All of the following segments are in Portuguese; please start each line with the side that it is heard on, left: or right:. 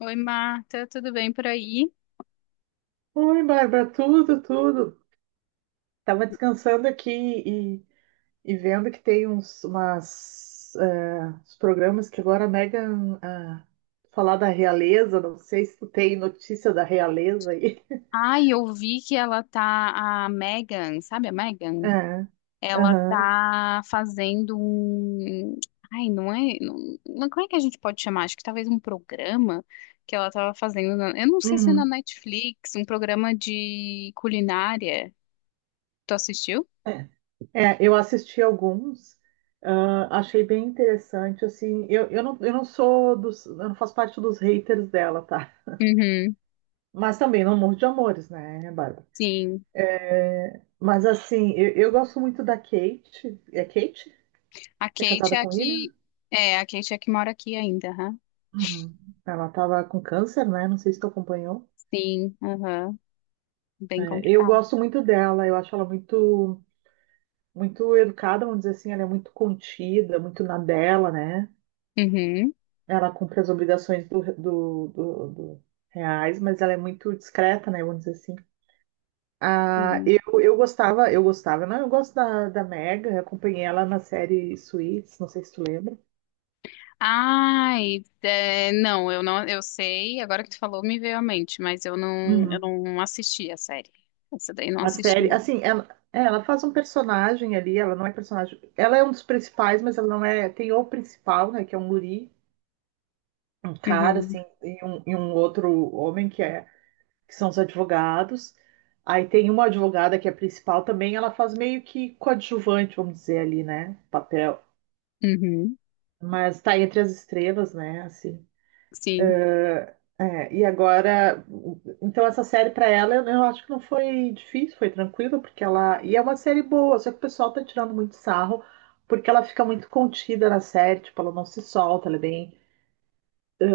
left: Oi, Marta, tudo bem por aí?
right: Oi, Bárbara, tudo. Tava descansando aqui e vendo que tem uns programas que agora Megan falar da realeza, não sei se tu tem notícia da realeza aí.
left: Ai, eu vi que ela tá, a Megan, sabe a Megan?
right: É,
left: Ela
right: aham,
left: tá fazendo um. Ai, não é. Não, como é que a gente pode chamar? Acho que talvez um programa que ela tava fazendo. Eu não sei se é na
right: uhum.
left: Netflix, um programa de culinária. Tu assistiu?
right: É, eu assisti alguns, achei bem interessante, assim, eu não sou dos, eu não faço parte dos haters dela, tá?
left: Uhum,
right: Mas também não morro de amores, né, Bárbara?
left: sim.
right: Mas assim, eu gosto muito da Kate. É Kate?
left: A
right: Que é
left: Kate
right: casada
left: é a
right: com ele?
left: que. É, a Kate é a que mora aqui ainda, aham.
right: Uhum. Ela tava com câncer, né? Não sei se tu acompanhou.
left: Sim, aham. Bem
right: É, eu
left: complicado.
right: gosto muito dela, eu acho ela muito, muito educada, vamos dizer assim, ela é muito contida, muito na dela, né?
left: Uhum.
right: Ela cumpre as obrigações do reais, mas ela é muito discreta, né? Vamos dizer assim. Ah, eu gostava, não, eu gosto da Meg, eu acompanhei ela na série Suits, não sei se tu lembra.
left: Ai, é, não, eu sei, agora que tu falou me veio à mente, mas eu não, eu
right: Uhum.
left: não assisti a série. Essa daí eu não
right: A
left: assisti,
right: série,
left: não.
right: assim, é, ela faz um personagem ali, ela não é personagem. Ela é um dos principais, mas ela não é. Tem o principal, né? Que é um guri, um cara,
left: Uhum,
right: assim, e um outro homem que é, que são os advogados. Aí tem uma advogada que é principal também, ela faz meio que coadjuvante, vamos dizer ali, né? Papel.
left: uhum,
right: Mas tá entre as estrelas, né? Assim.
left: sim.
right: É, e agora, então essa série para ela, eu acho que não foi difícil, foi tranquilo, porque ela, e é uma série boa, só que o pessoal tá tirando muito sarro, porque ela fica muito contida na série, tipo, ela não se solta, ela é bem,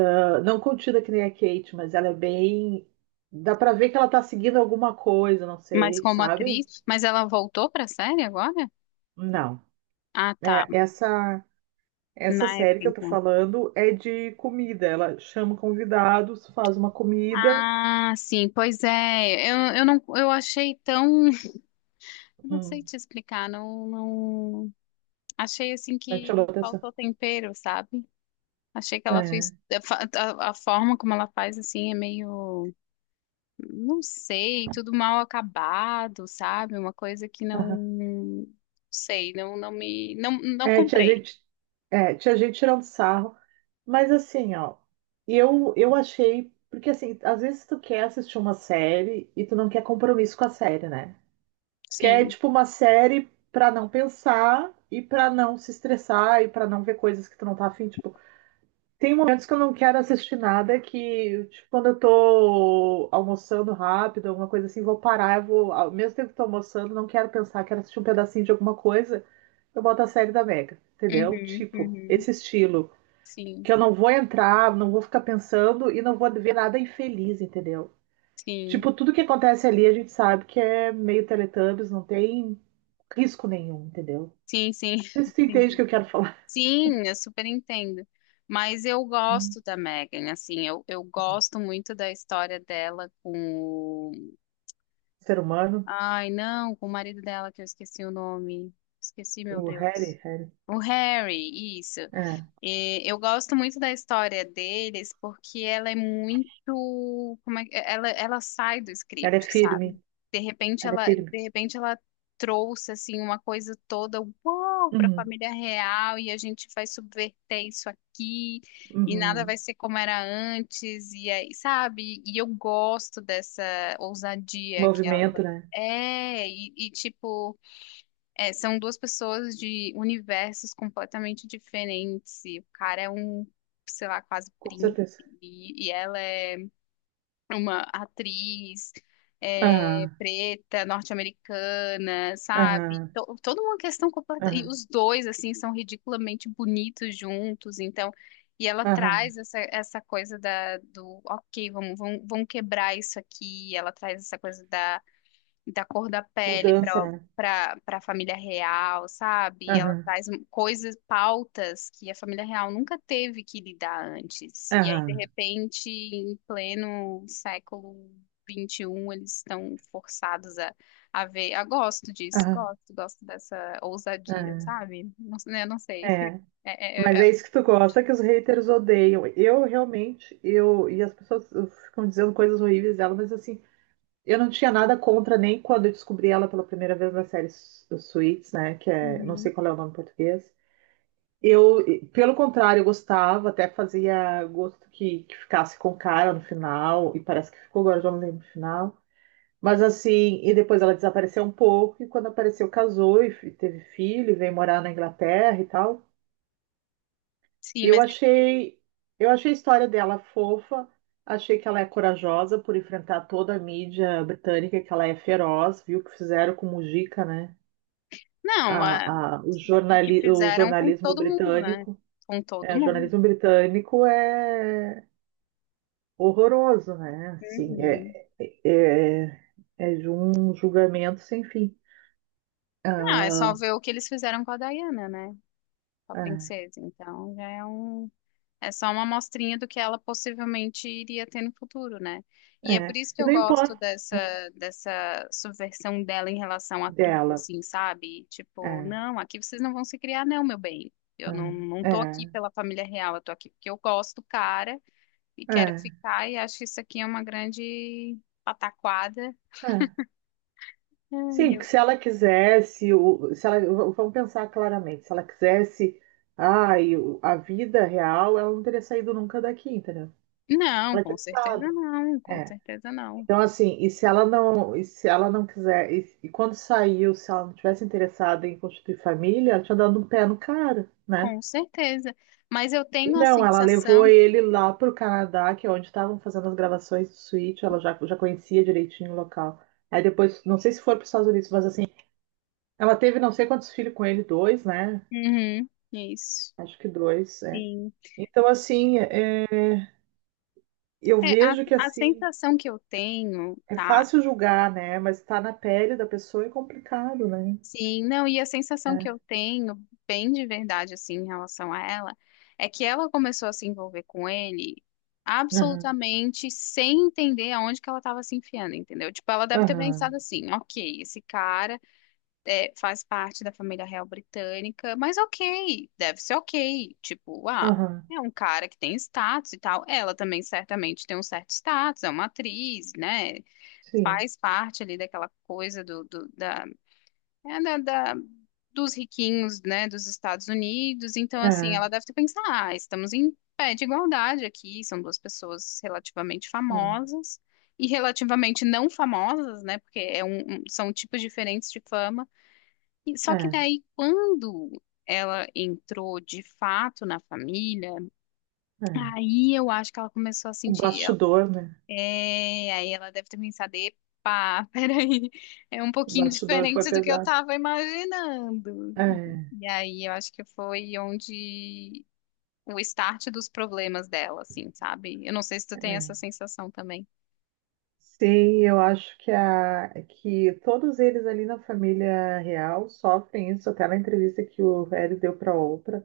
right: ah, não contida que nem a Kate, mas ela é bem, dá pra ver que ela tá seguindo alguma coisa, não
left: Mas
right: sei,
left: como
right: sabe?
left: atriz, mas ela voltou pra série agora?
right: Não.
left: Ah, tá,
right: É, essa
left: na
right: série
left: época
right: que eu tô
left: então.
right: falando é de comida, ela chama convidados, faz uma comida,
left: Ah, sim, pois é, eu não, eu achei tão, eu não sei
right: hum,
left: te explicar, não, não, achei assim
right: né, chamou
left: que
right: a atenção.
left: faltou tempero, sabe? Achei que ela fez,
right: É.
left: a, fa- a forma como ela faz assim é meio não sei, tudo mal acabado, sabe? Uma coisa que
right: Aham.
left: não sei, não, não me, não, não
right: É, tinha
left: comprei.
right: gente, tinha gente tirando sarro, mas assim, ó, eu achei, porque assim, às vezes tu quer assistir uma série e tu não quer compromisso com a série, né? Quer,
left: Sim.
right: tipo, uma série pra não pensar e pra não se estressar e pra não ver coisas que tu não tá afim, tipo, tem momentos que eu não quero assistir nada que, tipo, quando eu tô almoçando rápido, alguma coisa assim, vou parar, eu vou, ao mesmo tempo que tô almoçando, não quero pensar, quero assistir um pedacinho de alguma coisa, eu boto a série da Mega, entendeu?
left: Uhum,
right: Tipo,
left: uhum.
right: esse estilo.
left: Sim,
right: Que eu não vou entrar, não vou ficar pensando e não vou ver nada infeliz, entendeu?
left: sim,
right: Tipo, tudo que acontece ali a gente sabe que é meio Teletubbies, não tem risco nenhum, entendeu?
left: sim, sim.
right: Não sei se tu entende o que
left: Entendi.
right: eu quero falar.
left: Sim, eu super entendo. Mas eu
right: Hum,
left: gosto da Megan, assim, eu gosto muito da história dela com. o-
right: ser humano,
left: Ai, não, com o marido dela, que eu esqueci o nome. Esqueci, meu
right: o
left: Deus.
right: Harry.
left: O Harry, isso.
right: É,
left: E eu gosto muito da história deles porque ela é muito, como é, ela sai do script,
right: ela é
left: sabe?
right: firme,
left: De repente
right: ela é
left: ela,
right: firme.
left: de repente ela trouxe assim uma coisa toda, uau, para a
right: Uhum,
left: família real e a gente vai subverter isso aqui e nada
right: uhum.
left: vai ser como era antes e aí, sabe? E eu gosto dessa ousadia que ela
right: Movimento, né?
left: é e, tipo é, são duas pessoas de universos completamente diferentes. E o cara é um, sei lá, quase
right: Com
left: príncipe.
right: certeza.
left: E ela é uma atriz é,
right: Aham,
left: preta, norte-americana, sabe?
right: aham,
left: Toda uma questão completa. E
right: aham,
left: os dois, assim, são ridiculamente bonitos juntos. Então, e ela
right: aham.
left: traz essa coisa da, do, ok, vamos, vamos, vamos quebrar isso aqui. Ela traz essa coisa da cor da pele
right: Mudança,
left: para
right: né?
left: para para a família real, sabe? Ela
right: Aham,
left: traz coisas, pautas que a família real nunca teve que lidar antes. E aí, de
right: aham,
left: repente, em pleno século 21 eles estão forçados a ver. Ah, gosto disso,
right: aham,
left: gosto dessa ousadia,
right: aham.
left: sabe? Não, eu não sei.
right: É,
left: É-
right: mas
left: é- é-
right: é isso que tu gosta, que os haters odeiam. Eu realmente, eu e as pessoas ficam dizendo coisas horríveis dela, mas assim, eu não tinha nada contra nem quando eu descobri ela pela primeira vez na série Suits, né? Que é, não sei
left: Uhum.
right: qual é o nome em português. Eu, pelo contrário, eu gostava, até fazia gosto que ficasse com o cara no final, e parece que ficou agora, eu já não lembro no final. Mas assim, e depois ela desapareceu um pouco, e quando apareceu, casou e teve filho, e veio morar na Inglaterra e tal.
left: Sim,
right: Eu
left: mas
right: achei, eu achei a história dela fofa, achei que ela é corajosa por enfrentar toda a mídia britânica, que ela é feroz, viu o que fizeram com Mujica, né?
left: não, o que
right: O
left: fizeram com
right: jornalismo
left: todo mundo, né?
right: britânico.
left: Com todo
right: É, o
left: mundo.
right: jornalismo britânico é horroroso, né? Assim,
left: Uhum.
right: é de um julgamento sem fim.
left: Não, é só
right: Ah,
left: ver o que eles fizeram com a Diana, né? Com a princesa. Então, é só uma amostrinha do que ela possivelmente iria ter no futuro, né? E é por
right: é.
left: isso que
right: E
left: eu
right: não
left: gosto
right: importa
left: dessa subversão dela em relação a tudo,
right: dela.
left: assim, sabe? Tipo,
right: É,
left: não, aqui vocês não vão se criar, não, meu bem. Eu não
right: é,
left: tô aqui
right: é,
left: pela família real, eu tô aqui porque eu gosto do cara e quero
right: é,
left: ficar e acho que isso aqui é uma grande pataquada.
right: é.
left: Ai,
right: Sim, porque
left: eu-
right: se ela quisesse, o- se ela, v- vamos pensar claramente, se ela quisesse, a vida real, ela não teria saído nunca daqui, entendeu?
left: Não,
right: Ela
left: com
right: tinha
left: certeza
right: ficado.
left: não, com
right: É.
left: certeza não.
right: Então, assim, e se ela não quiser, e quando saiu, se ela não tivesse interessada em constituir família, ela tinha dado um pé no cara, né?
left: Com certeza. Mas eu
right: E
left: tenho a
right: não, ela levou
left: sensação.
right: ele lá pro Canadá, que é onde estavam fazendo as gravações do Switch, já conhecia direitinho o local. Aí depois, não sei se foi para os Estados Unidos, mas assim, ela teve não sei quantos filhos com ele, dois, né?
left: Uhum, isso.
right: Acho que dois, é.
left: Sim.
right: Então, assim, eu
left: É, a,
right: vejo que,
left: a
right: assim,
left: sensação que eu tenho,
right: é
left: tá?
right: fácil julgar, né? Mas estar na pele da pessoa é complicado, né?
left: Sim, não, e a sensação que
right: É.
left: eu tenho, bem de verdade, assim, em relação a ela, é que ela começou a se envolver com ele
right: Aham,
left: absolutamente sem entender aonde que ela estava se enfiando, entendeu? Tipo, ela deve ter
right: aham,
left: pensado assim, ok, esse cara. É, faz parte da família real britânica, mas ok, deve ser ok. Tipo, ah,
right: aham,
left: é um cara que tem status e tal. Ela também certamente tem um certo status, é uma atriz, né?
right: sim.
left: Faz parte ali daquela coisa do, do- da, é, da- da- dos riquinhos, né, dos Estados Unidos. Então, assim,
right: É,
left: ela deve ter pensado, ah, estamos em pé de igualdade aqui, são duas pessoas relativamente
right: é,
left: famosas. E relativamente não famosas, né? Porque são tipos diferentes de fama. Só que
right: é,
left: daí, quando ela entrou de fato na família,
right: é.
left: aí eu acho que ela começou a
right: O
left: sentir.
right: bastidor, né?
left: É, aí ela deve ter pensado: epa, peraí, é um
right: O
left: pouquinho
right: bastidor foi
left: diferente do que eu
right: pesado.
left: tava imaginando. E,
right: É.
left: e aí eu acho que foi onde o start dos problemas dela, assim, sabe? Eu não sei se tu tem essa
right: É.
left: sensação também.
right: Sim, eu acho que todos eles ali na família real sofrem isso. Até na entrevista que o Harry deu para Oprah.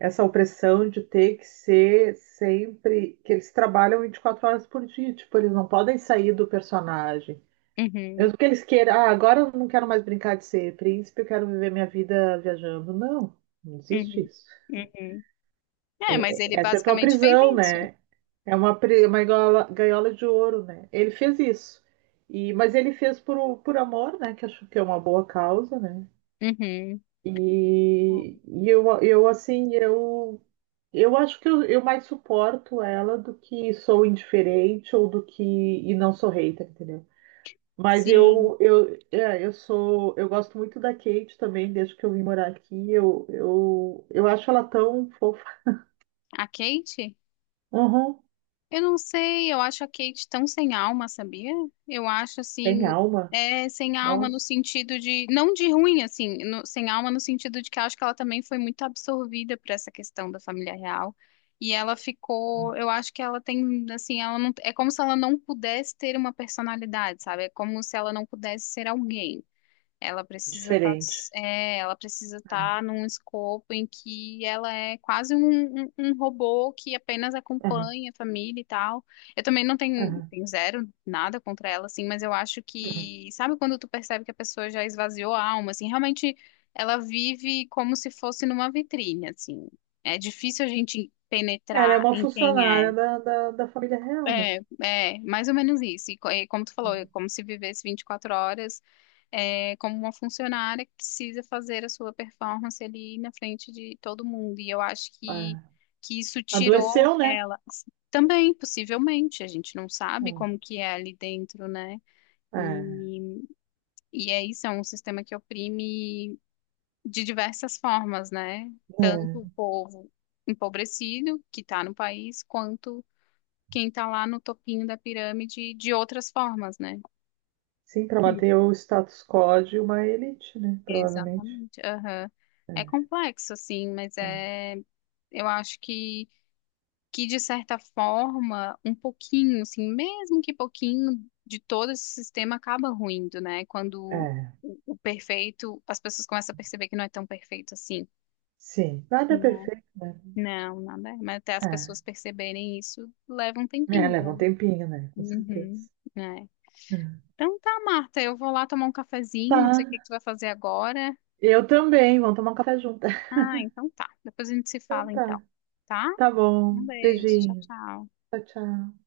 right: Essa opressão de ter que ser sempre que eles trabalham 24 horas por dia, tipo, eles não podem sair do personagem.
left: Uhum,
right: Mesmo que eles queiram, ah, agora eu não quero mais brincar de ser príncipe, eu quero viver minha vida viajando. Não, não existe
left: uhum,
right: isso.
left: uhum. É, mas ele
right: Essa é a tua
left: basicamente fez
right: prisão,
left: isso.
right: né? É uma, uma gaiola, gaiola de ouro, né? Ele fez isso. E, mas ele fez por amor, né? Que acho que é uma boa causa, né?
left: Uhum.
right: E, e eu, eu, assim, eu eu acho que eu mais suporto ela do que sou indiferente ou do que e não sou hater, entendeu? Mas
left: Sim.
right: eu é, eu sou eu gosto muito da Kate também desde que eu vim morar aqui. Eu acho ela tão fofa.
left: A Kate?
right: Uhum,
left: Eu não sei, eu acho a Kate tão sem alma, sabia? Eu acho
right: tem
left: assim,
right: alma.
left: é sem alma no
right: Nossa,
left: sentido de, não de ruim, assim, sem alma no sentido de que eu acho que ela também foi muito absorvida por essa questão da família real. E ela ficou, eu acho que ela tem, assim, ela não, é como se ela não pudesse ter uma personalidade, sabe? É como se ela não pudesse ser alguém. Ela precisa estar,
right: diferente.
left: é, ela precisa
right: É,
left: estar num escopo em que ela é quase um robô que apenas
right: uhum,
left: acompanha a família e tal. Eu também não tenho,
right: uhum,
left: tenho zero nada contra ela, assim, mas eu acho
right: uhum.
left: que, sabe quando tu percebe que a pessoa já esvaziou a alma, assim, realmente ela vive como se fosse numa vitrine, assim. É difícil a gente
right: Ela é
left: penetrar
right: uma
left: em quem
right: funcionária
left: é.
right: da família real, né?
left: É, mais ou menos isso. E como tu falou, é como se vivesse 24 horas, é, como uma funcionária que precisa fazer a sua performance ali na frente de todo mundo. E eu acho que,
right: Ah,
left: que isso tirou
right: adoeceu, né?
left: ela. Também, possivelmente, a gente não sabe como
right: Hum,
left: que é ali dentro, né?
right: é,
left: E, e é isso, é um sistema que oprime de diversas formas, né? Tanto o
right: é.
left: povo empobrecido que está no país, quanto quem está lá no topinho da pirâmide de outras formas, né?
right: Sim, para
left: Sim.
right: manter o status quo de uma elite, né? Provavelmente.
left: Exatamente. Aham. É
right: É,
left: complexo, assim, mas é, eu acho que de certa forma, um pouquinho, assim, mesmo que pouquinho de todo esse sistema acaba ruindo, né? Quando
right: É.
left: o perfeito, as pessoas começam a perceber que não é tão perfeito assim.
right: Sim. Nada é
left: Né?
right: perfeito, né?
left: Não, nada. É. Mas até as
right: É.
left: pessoas perceberem isso leva um
right: É,
left: tempinho,
right: leva um
left: né?
right: tempinho, né? Com
left: Uhum.
right: certeza.
left: É.
right: É.
left: Então tá, Marta, eu vou lá tomar um cafezinho, não sei
right: Tá.
left: o que que tu vai fazer agora.
right: Eu também. Vamos tomar um café junto.
left: Ah, então tá. Depois a gente se
right: Então
left: fala então,
right: tá.
left: tá?
right: Tá
left: Um
right: bom.
left: beijo, tchau,
right: Beijinho.
left: tchau.
right: Tchau, tchau.